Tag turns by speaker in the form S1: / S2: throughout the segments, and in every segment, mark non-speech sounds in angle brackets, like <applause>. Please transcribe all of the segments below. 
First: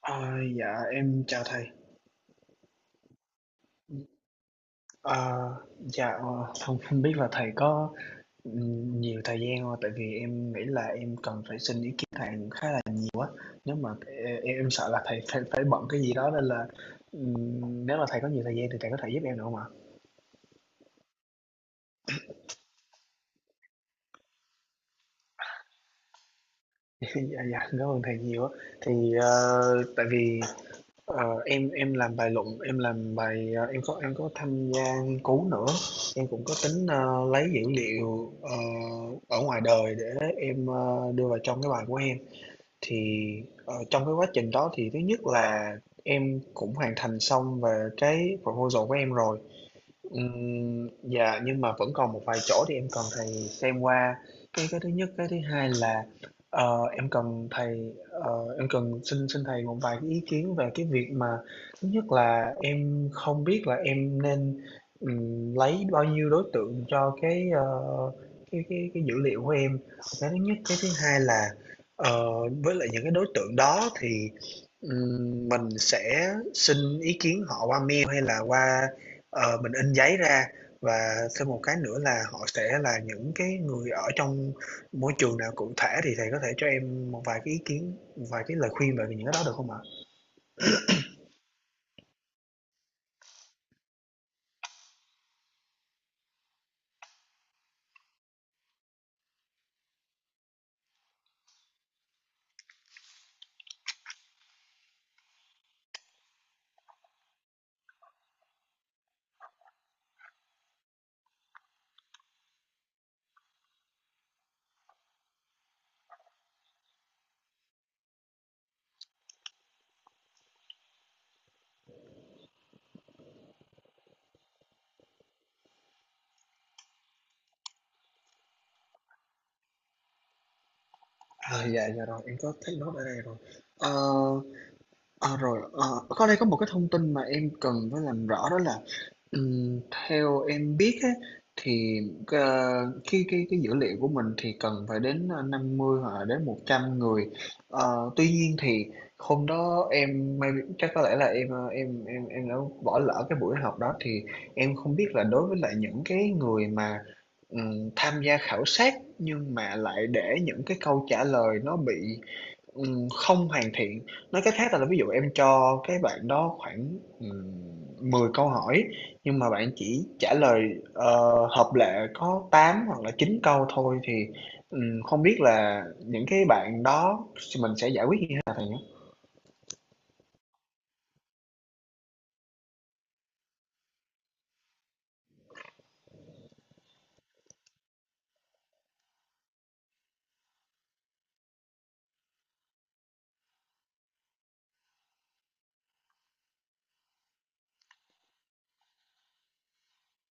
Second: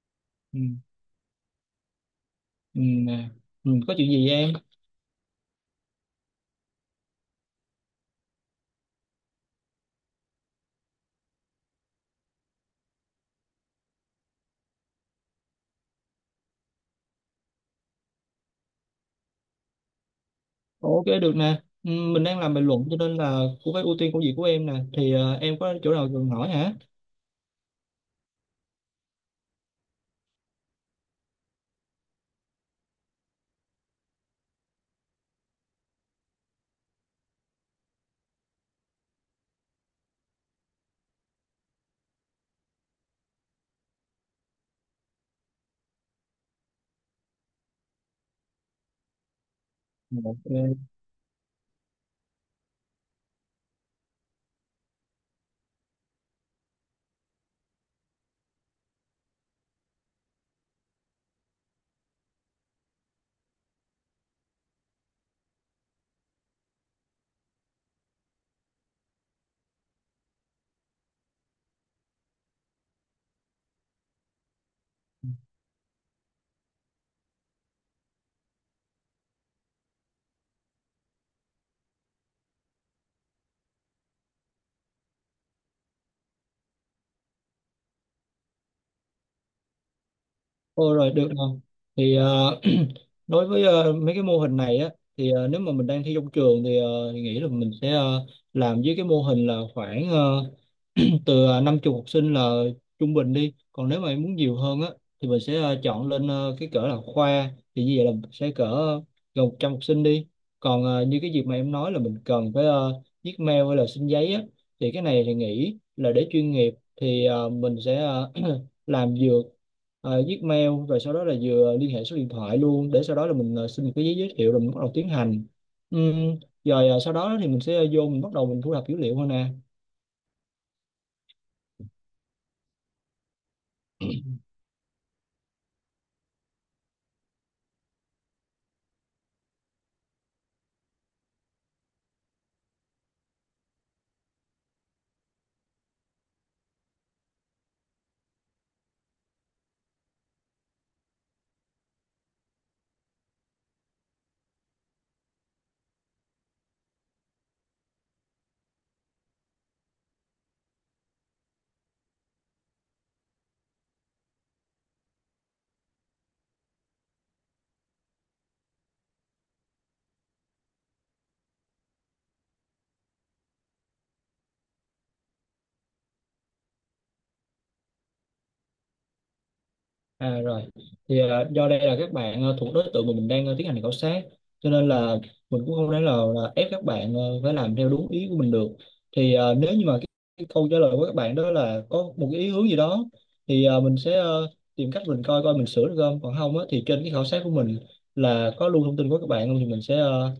S1: Ờ,
S2: Ừ,
S1: dạ em chào thầy.
S2: ừ, nè. Ừ, có chuyện gì vậy em?
S1: Ờ, dạ không không biết là thầy có nhiều thời gian không? Tại vì em nghĩ là em cần phải xin ý kiến thầy khá là nếu mà em sợ là thầy phải phải bận cái gì đó nên là nếu mà thầy có nhiều thời gian thì thầy có thể giúp em được không ạ?
S2: Ok được nè. Ừ, mình đang làm bình luận cho nên là cũng phải ưu tiên công việc của em nè. Thì em có chỗ nào cần hỏi hả?
S1: <laughs> Dạ, dạ cảm ơn thầy nhiều. Á. Thì tại vì Ờ, em làm bài luận em làm bài em có tham gia nghiên cứu nữa. Em cũng có tính lấy dữ liệu ở ngoài đời để em đưa vào trong cái bài của em. Thì trong cái quá trình đó thì thứ nhất là em cũng hoàn thành xong về cái proposal của em rồi.
S2: Ok.
S1: Dạ, nhưng mà vẫn còn một vài chỗ thì em cần thầy xem qua. Cái thứ nhất, cái thứ hai là, em cần thầy em cần xin xin thầy một vài cái ý kiến về cái việc mà thứ nhất là em không biết là em nên, lấy bao nhiêu đối tượng cho cái, cái dữ liệu của em. Cái thứ nhất, cái thứ hai là, ờ, với lại những cái đối tượng đó thì, mình sẽ xin ý kiến họ qua mail hay là qua. Mình in giấy ra. Và thêm một cái nữa là họ sẽ là những cái người ở trong môi trường nào cụ thể thì thầy có thể cho em một vài cái ý kiến, một vài cái lời khuyên về những cái đó được không ạ?
S2: Ô rồi được rồi. Thì <clears throat> đối với mấy cái mô hình này á thì nếu mà mình đang thi trong trường thì, thì nghĩ là mình sẽ làm với cái mô hình là khoảng <clears throat> từ 50 học sinh là trung bình đi. Còn nếu mà em muốn nhiều hơn á thì mình sẽ chọn lên cái cỡ là khoa, thì như vậy là sẽ cỡ gần 100 học sinh đi. Còn như cái việc mà em nói là mình cần phải viết mail hay là xin giấy á, thì cái này thì nghĩ là để chuyên nghiệp thì mình sẽ <clears throat> làm vừa viết mail rồi sau đó là vừa liên hệ số điện thoại luôn, để sau đó là mình xin một cái giấy giới thiệu rồi mình bắt đầu tiến hành. Rồi sau đó thì mình sẽ vô mình bắt đầu mình thu thập dữ liệu thôi nè.
S1: À, dạ, dạ rồi, em có thấy note ở đây rồi. Ờ, Rồi, có đây có một cái thông tin mà em cần phải làm rõ đó là, Ừm, theo em biết á, thì ờ, cái dữ liệu của mình thì cần phải đến 50 hoặc là đến 100 người. Tuy nhiên thì hôm đó em may chắc có lẽ là em em đã bỏ lỡ cái buổi họp đó thì em không biết là đối với lại những cái người mà tham gia khảo sát nhưng mà lại để những cái câu trả lời nó bị không hoàn thiện, nói cách khác là ví dụ em cho cái bạn đó khoảng, 10 câu hỏi, nhưng mà bạn chỉ trả lời, ờ, hợp lệ có 8 hoặc là 9 câu thôi thì, không biết là những cái bạn đó mình sẽ giải quyết như thế nào thầy nhé.
S2: À rồi, thì do đây là các bạn thuộc đối tượng mà mình đang tiến hành khảo sát, cho nên là mình cũng không thể nào là ép các bạn phải làm theo đúng ý của mình được. Thì nếu như mà cái câu trả lời của các bạn đó là có một cái ý hướng gì đó, thì mình sẽ tìm cách mình coi coi mình sửa được không. Còn không á, thì trên cái khảo sát của mình là có lưu thông tin của các bạn không, thì mình sẽ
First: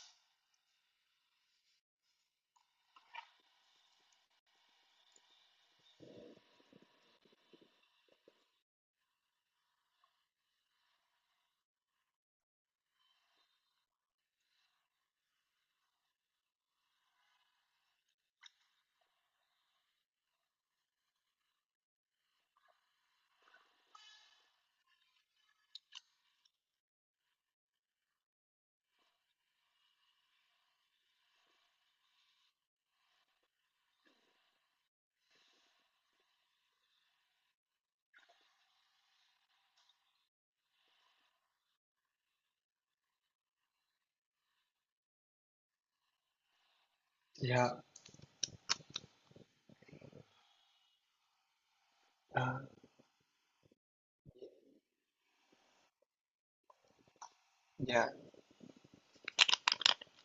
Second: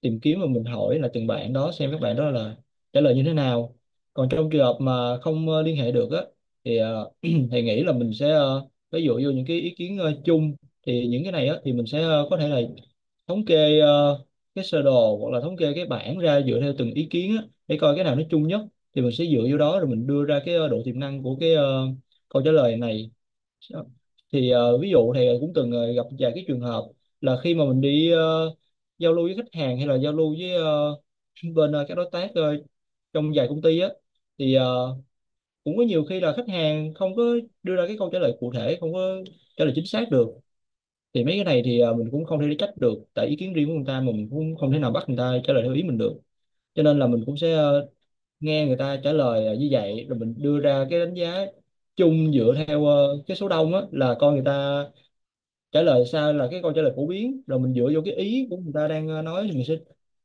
S2: tìm kiếm và mình hỏi là từng bạn đó xem các bạn đó là trả lời như thế nào. Còn trong trường hợp mà không liên hệ được á, thì <clears throat> thì nghĩ là mình sẽ ví dụ vô những cái ý kiến chung, thì những cái này á thì mình sẽ có thể là thống kê cái sơ đồ hoặc là thống kê cái bảng ra dựa theo từng ý kiến á, để coi cái nào nó chung nhất thì mình sẽ dựa vô đó rồi mình đưa ra cái độ tiềm năng của cái câu trả lời này. Thì ví dụ thì cũng từng gặp vài cái trường hợp là khi mà mình đi giao lưu với khách hàng hay là giao lưu với bên các đối tác trong dài công ty á, thì cũng có nhiều khi là khách hàng không có đưa ra cái câu trả lời cụ thể, không có trả lời chính xác được. Thì mấy cái này thì mình cũng không thể trách được tại ý kiến riêng của người ta, mà mình cũng không thể nào bắt người ta trả lời theo ý mình được, cho nên là mình cũng sẽ
S1: Dạ,
S2: nghe người ta trả lời như vậy rồi mình đưa ra cái đánh giá chung dựa
S1: à,
S2: theo cái số đông á là coi người ta trả lời sao là cái câu trả lời phổ biến, rồi mình dựa vô
S1: dạ,
S2: cái ý của người ta đang nói thì mình sẽ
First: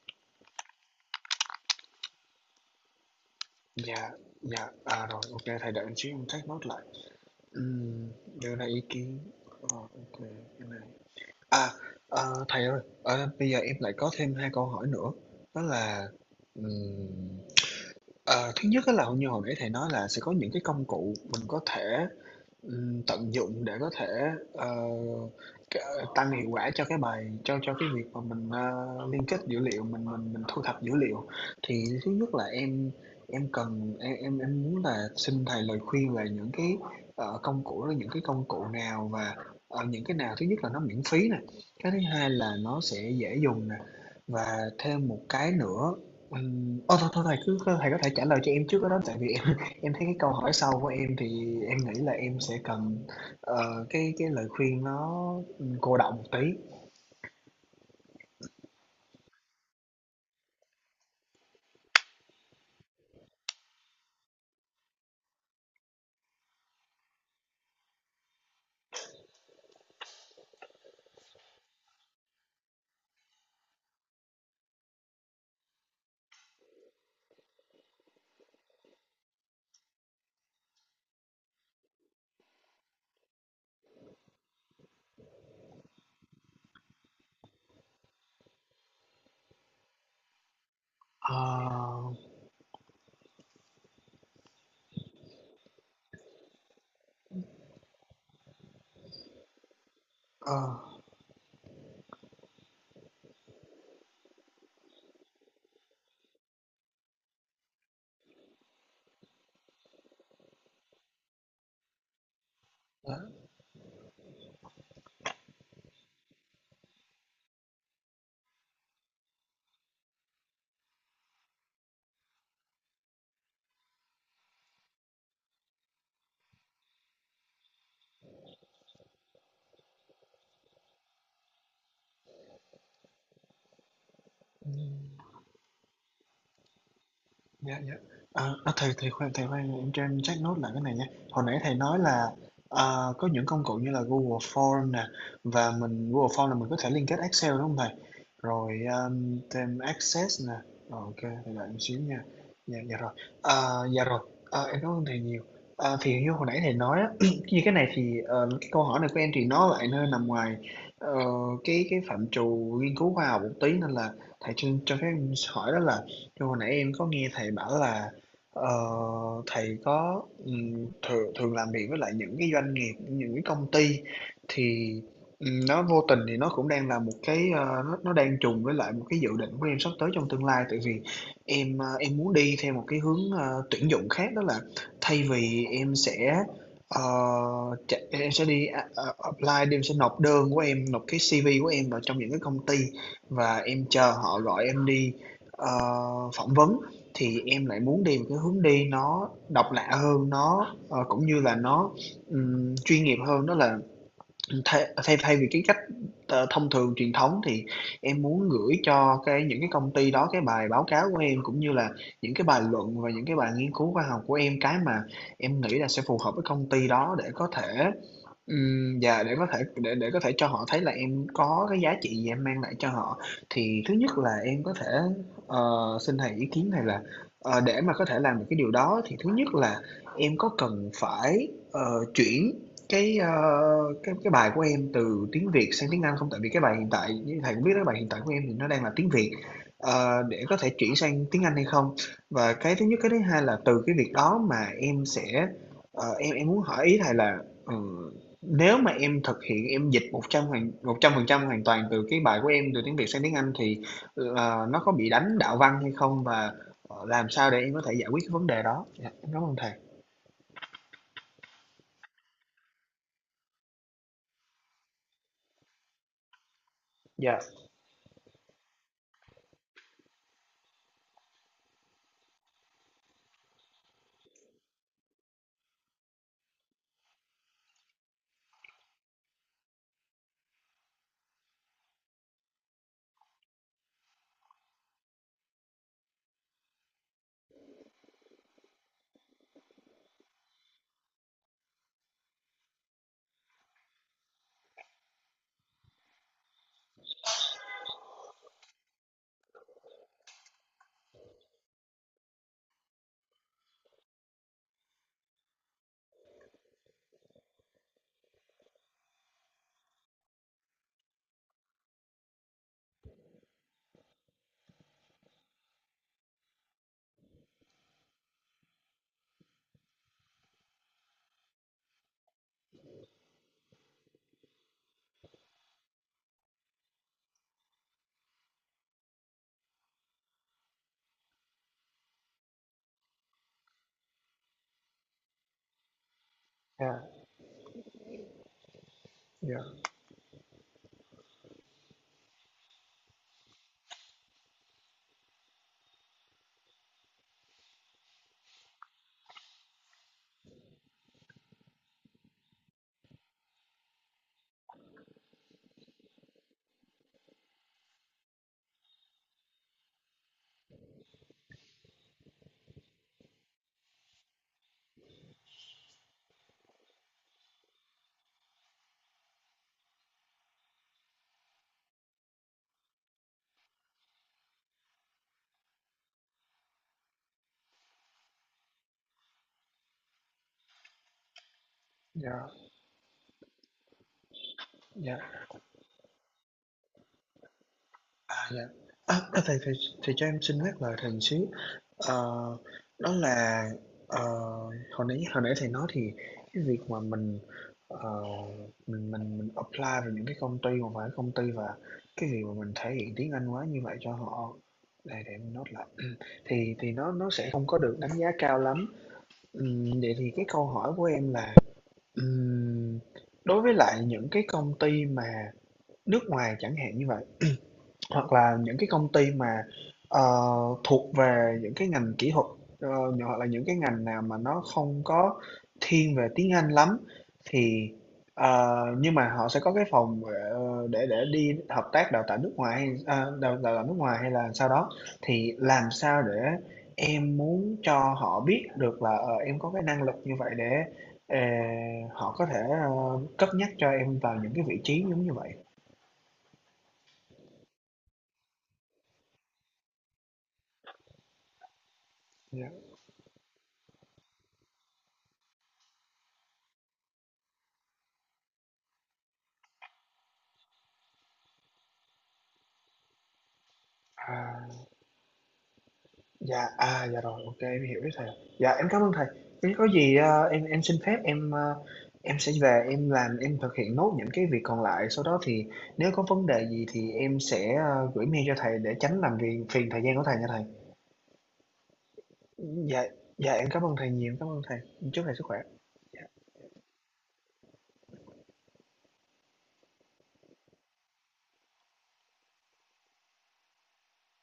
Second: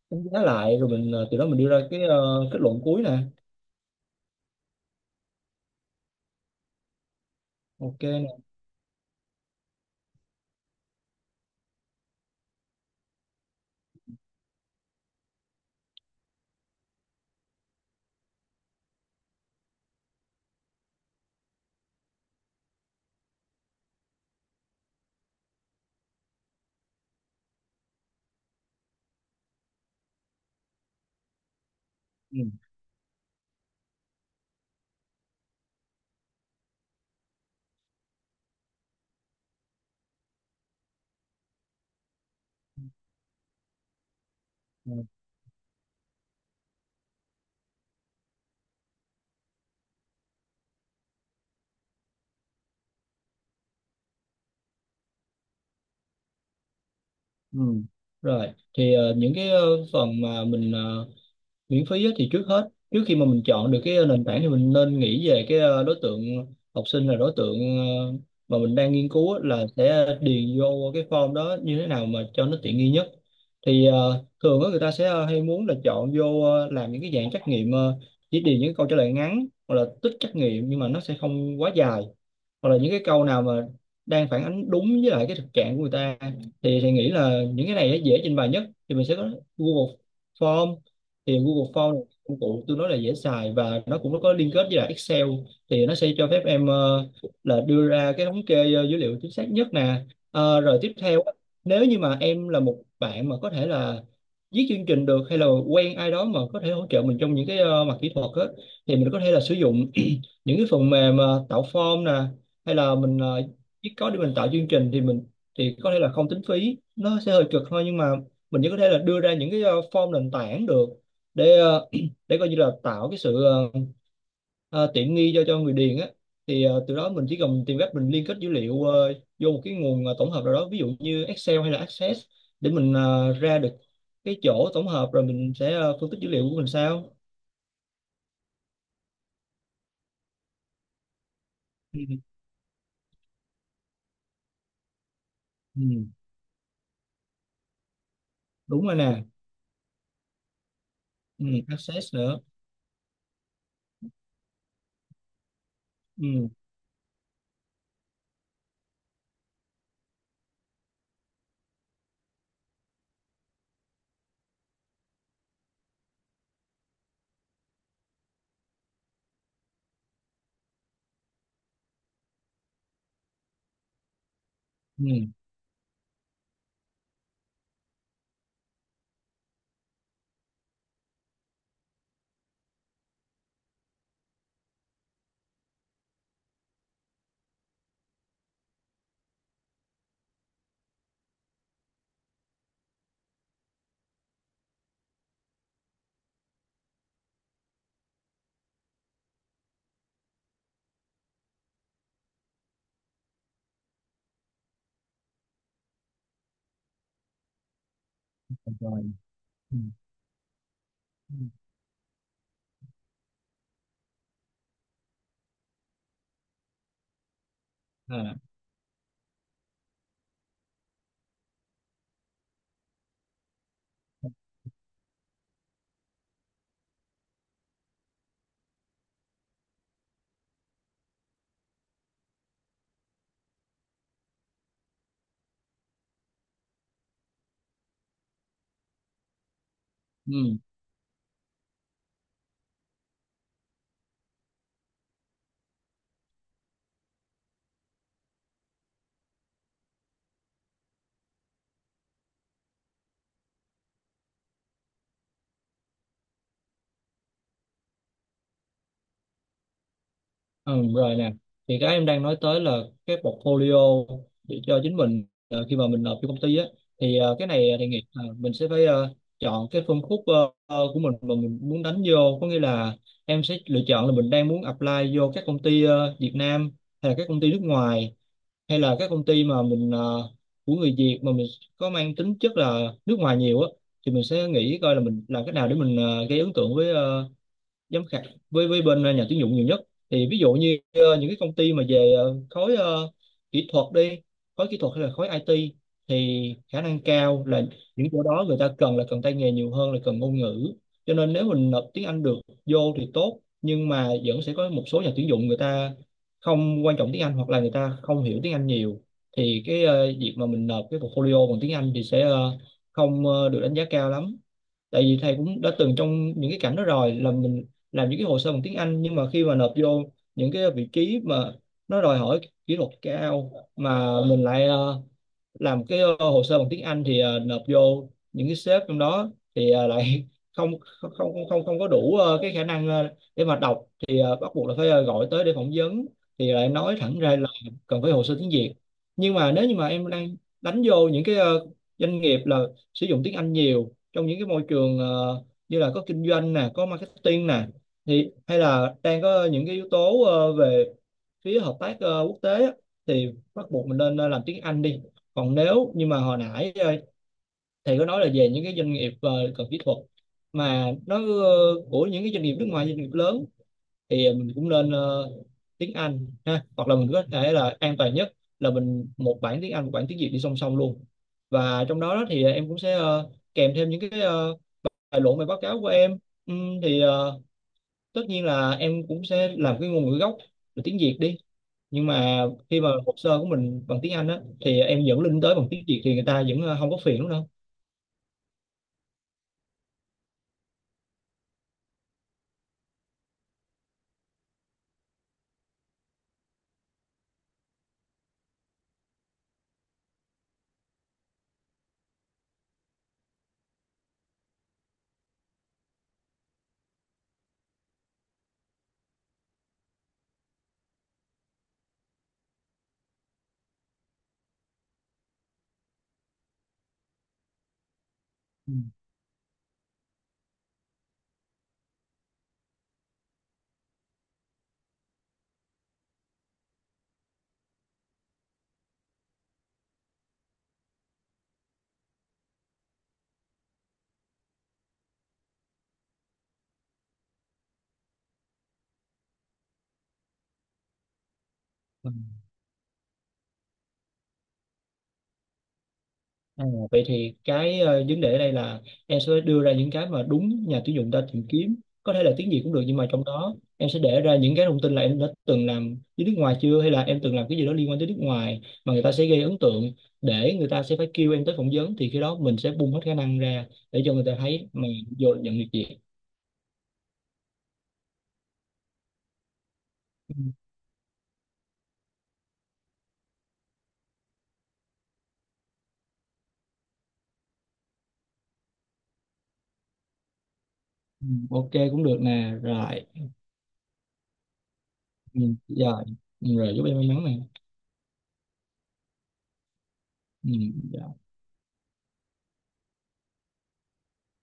S2: đánh giá lại, rồi mình từ đó mình đưa ra cái kết luận cuối nè.
S1: dạ, dạ, à, rồi, ok thầy đợi chút em take note lại.
S2: Ok
S1: Ừm,
S2: nè.
S1: Đưa ra ý kiến, ờ, ô cái này. À, Thầy ơi, bây giờ em lại có thêm 2 câu hỏi nữa. Đó là ừm, ờ, thứ nhất á là như hồi nãy thầy nói là sẽ có những cái công cụ mình có thể tận dụng để có thể, ờ, c tăng hiệu quả cho cái bài cho cái việc mà mình, liên kết dữ liệu, mình thu thập dữ liệu. Thì thứ nhất
S2: Ừ.
S1: là em cần em muốn là xin thầy lời khuyên về những cái, công cụ đó, những cái công cụ nào và, những cái nào thứ nhất là nó miễn phí nè, cái thứ hai là nó sẽ dễ dùng nè, và
S2: Ừ.
S1: thêm một cái nữa thôi thầy cứ thầy có thể trả lời cho em trước cái đó tại vì em thấy cái câu hỏi sau của em thì em nghĩ là em sẽ cần cái lời khuyên nó cô đọng một tí.
S2: Ừ. Rồi, thì những cái phần mà mình miễn phí á, thì trước hết trước khi mà mình chọn được cái nền tảng thì mình nên nghĩ về cái đối tượng học sinh là đối tượng mà mình đang nghiên cứu á, là sẽ điền vô cái form đó như thế nào mà cho nó tiện nghi nhất. Thì thường á, người ta sẽ hay muốn là chọn vô làm những cái dạng trắc nghiệm, chỉ điền những câu trả lời ngắn hoặc là tích trắc nghiệm nhưng mà nó sẽ không quá dài, hoặc là những cái câu nào mà đang phản ánh đúng với lại cái thực trạng của người ta, thì nghĩ là những cái này nó dễ trình bày nhất. Thì mình sẽ có Google Form. Thì Google Form
S1: Ờ,
S2: là công cụ tôi nói là dễ xài và nó cũng có liên kết với lại Excel, thì nó sẽ cho phép em là đưa ra cái thống kê dữ liệu chính xác nhất nè.
S1: ờ,
S2: Rồi tiếp theo á, nếu như mà em là một bạn mà có thể là viết chương trình được hay là quen ai đó mà có thể hỗ trợ mình trong những cái mặt kỹ thuật á, thì mình có thể là sử dụng <clears throat> những cái phần mềm tạo form nè, hay là mình chỉ có để mình tạo chương trình thì mình thì có thể là không tính phí, nó sẽ hơi cực thôi nhưng mà mình vẫn có thể là đưa ra những cái form nền tảng được, để <clears throat> để coi như là tạo cái sự tiện nghi cho người điền á. Thì từ đó mình chỉ cần tìm cách mình liên kết dữ liệu vô một cái nguồn tổng hợp nào đó, ví dụ như Excel hay là Access, để mình ra được cái chỗ
S1: đó.
S2: tổng hợp rồi mình sẽ phân tích dữ liệu của mình sao.
S1: Dạ, dạ. Thầy thầy khoan, em cho em check nốt lại cái này nha. Hồi nãy thầy
S2: Ừ.
S1: nói là, có những công cụ như là Google Form nè, và
S2: Ừ.
S1: mình Google Form là mình có thể liên kết Excel, đúng không thầy? Rồi,
S2: Đúng rồi nè.
S1: thêm Access nè, rồi ô
S2: Ừ.
S1: thầy đợi em xíu
S2: Access
S1: nha.
S2: nữa.
S1: Dạ, dạ rồi. Dạ rồi, em cảm ơn thầy nhiều. Thì như hồi
S2: Ừ.
S1: nãy thầy nói á, <clears throat> như cái này thì, cái câu hỏi này của em thì nó lại nơi nằm ngoài, ờ, cái phạm trù nghiên cứu khoa học một tí, nên là thầy cho phép em hỏi đó là như hồi nãy em có nghe thầy bảo là ờ, thầy có thường thường làm việc với lại những cái doanh nghiệp, những cái công ty. Thì
S2: Ừ.
S1: nó vô tình thì nó cũng đang là một cái nó đang trùng với lại một cái dự định của em sắp tới trong tương lai tại vì em muốn đi theo một cái hướng tuyển dụng khác đó là thay vì em sẽ ờ, em sẽ đi apply em sẽ nộp đơn của em nộp cái CV của em vào trong những cái công ty và em chờ họ gọi em đi Ờ, phỏng vấn. Thì em lại muốn đi một cái hướng đi nó độc lạ hơn, cũng như là chuyên nghiệp hơn. Đó là thay thay thay vì cái cách, thông thường truyền thống thì em muốn gửi
S2: Rồi.
S1: cho cái những cái
S2: Ừ.
S1: công ty đó cái bài báo cáo của
S2: Ừ.
S1: em, cũng như là những cái bài luận và những cái bài nghiên cứu khoa học của em, cái mà em nghĩ là sẽ phù hợp với công ty đó để có thể
S2: À.
S1: Dạ để có thể để có thể cho họ thấy là em có cái giá trị gì em mang lại cho họ. Thì thứ nhất là em có thể ờ, xin thầy ý kiến này là để mà có thể làm được cái điều đó thì thứ nhất là em có cần phải chuyển cái cái bài của em từ tiếng Việt sang tiếng Anh không? Tại vì cái bài hiện tại như thầy cũng biết đó bài hiện tại của em thì nó đang là tiếng Việt. Để có
S2: Ừ,
S1: thể chuyển sang tiếng Anh hay không? Và cái thứ nhất cái thứ hai là từ cái việc đó mà em sẽ em muốn hỏi ý thầy là ừ, nếu mà em thực hiện em dịch 100% hoàn toàn từ cái bài của em từ tiếng Việt sang tiếng Anh thì, nó có bị đánh đạo văn hay không và, làm sao để em có thể giải quyết cái vấn đề đó? Dạ, em cám ơn thầy.
S2: ừ rồi nè, thì cái em đang nói tới là cái portfolio để cho chính mình khi mà mình nộp cho công ty á, thì
S1: Dạ,
S2: cái này thì nghĩ là mình sẽ phải chọn cái phân khúc của mình mà mình muốn đánh vô, có nghĩa là em sẽ lựa chọn là mình đang muốn apply vô các công ty Việt Nam hay là các công ty nước ngoài, hay là các công ty mà mình của người Việt mà mình có mang tính chất là nước ngoài nhiều á. Thì mình sẽ nghĩ coi là mình làm cách nào để mình gây ấn tượng với giám khảo, với bên nhà tuyển dụng nhiều nhất. Thì ví dụ như những cái công ty mà về khối kỹ thuật đi, khối kỹ thuật hay là khối IT, thì khả năng cao là những chỗ đó người ta cần là cần tay nghề nhiều hơn là cần ngôn ngữ, cho nên nếu mình nộp tiếng Anh được vô thì tốt, nhưng mà vẫn sẽ có một số nhà tuyển dụng người ta không quan trọng tiếng Anh hoặc là người ta không hiểu tiếng Anh nhiều, thì cái việc mà mình nộp cái portfolio bằng tiếng Anh thì sẽ không được đánh giá cao lắm. Tại vì thầy cũng đã từng trong những cái cảnh đó rồi, là mình làm những cái hồ sơ bằng tiếng Anh nhưng mà khi mà nộp vô những cái vị trí mà nó đòi hỏi kỹ thuật cao, mà mình lại làm cái hồ sơ bằng tiếng Anh thì nộp vô những cái sếp trong đó thì lại <laughs> không không không không không có đủ cái khả năng để mà đọc, thì bắt buộc là phải gọi tới để phỏng vấn, thì lại nói
S1: dạ,
S2: thẳng ra là cần phải hồ sơ tiếng Việt. Nhưng mà nếu như
S1: dạ,
S2: mà em đang đánh vô những cái doanh nghiệp là sử dụng tiếng Anh nhiều trong những cái môi trường như là có kinh doanh nè, có marketing nè, thì hay là đang có những cái yếu tố về phía hợp tác quốc tế, thì bắt buộc mình nên làm tiếng Anh đi. Còn nếu nhưng mà hồi nãy thầy có nói là về những cái doanh nghiệp cần kỹ thuật mà nó của những cái doanh nghiệp nước ngoài, doanh nghiệp lớn, thì mình cũng nên tiếng Anh ha, hoặc là mình có thể là an toàn nhất là mình một bản tiếng Anh, một bản tiếng Việt đi song song luôn, và trong đó đó thì em cũng sẽ kèm thêm những cái tài liệu bài báo cáo của em. Thì tất nhiên là em cũng sẽ làm cái ngôn ngữ gốc là tiếng Việt đi, nhưng mà
S1: dạ,
S2: khi mà hồ sơ của mình bằng tiếng Anh á, thì em dẫn
S1: dạ.
S2: link tới bằng tiếng Việt thì người ta vẫn không có phiền đúng không.
S1: À, dạ. À, thầy thầy thầy cho em xin nhắc lời thầy một xíu. Ờ, Đó là ờ, hồi nãy thầy nói thì cái việc mà mình ờ, mình apply vào những cái công ty mà phải công ty và cái việc mà mình thể hiện tiếng Anh quá như vậy cho họ để em note lại <clears throat> thì nó sẽ không có được đánh giá cao lắm. Vậy thì cái câu hỏi của em là ừm, đối với lại những cái công ty mà nước ngoài chẳng hạn như vậy hoặc là
S2: Ừ.
S1: những cái công ty mà, ờ, thuộc về những cái ngành kỹ thuật, ờ, hoặc là những cái ngành nào mà nó không có thiên về tiếng Anh lắm thì nhưng mà họ sẽ có cái phòng, để đi hợp tác đào tạo nước ngoài hay đào đào tạo nước ngoài hay là sau đó, thì làm sao để em muốn cho họ biết được là, em có cái năng lực như vậy để, ờ,
S2: Ừ.
S1: họ có thể, cất nhắc cho em vào những cái vị trí giống như vậy?
S2: À, vậy thì cái vấn đề ở đây là em sẽ đưa ra những cái mà đúng nhà tuyển dụng ta tìm kiếm, có thể là tiếng Việt
S1: Dạ,
S2: cũng được, nhưng mà trong đó em sẽ để ra những cái thông tin là em đã từng làm với nước ngoài chưa, hay là em từng làm cái gì đó liên quan tới nước ngoài, mà người ta sẽ gây ấn tượng để người ta sẽ phải kêu em tới phỏng vấn, thì khi đó mình sẽ bung hết khả năng ra để cho người ta thấy
S1: à.
S2: mà vô nhận được việc.
S1: Dạ, à, dạ rồi, ok em hiểu ý thầy. Dạ, em cảm ơn thầy. Nếu có gì,
S2: Ừ,
S1: em xin phép em, em sẽ về em làm, em thực hiện nốt những cái việc còn lại, sau đó thì nếu có vấn đề gì thì em sẽ, gửi mail cho thầy để tránh làm phiền phiền thời gian của thầy nha thầy.
S2: ừ, ok cũng được nè
S1: Dạ,
S2: rồi.
S1: dạ em cảm ơn thầy nhiều, cảm ơn thầy. Chúc thầy
S2: Ừ,
S1: sức khỏe.
S2: rồi.
S1: Dạ.
S2: Rồi, chúc em may mắn này. Ừ, dạ.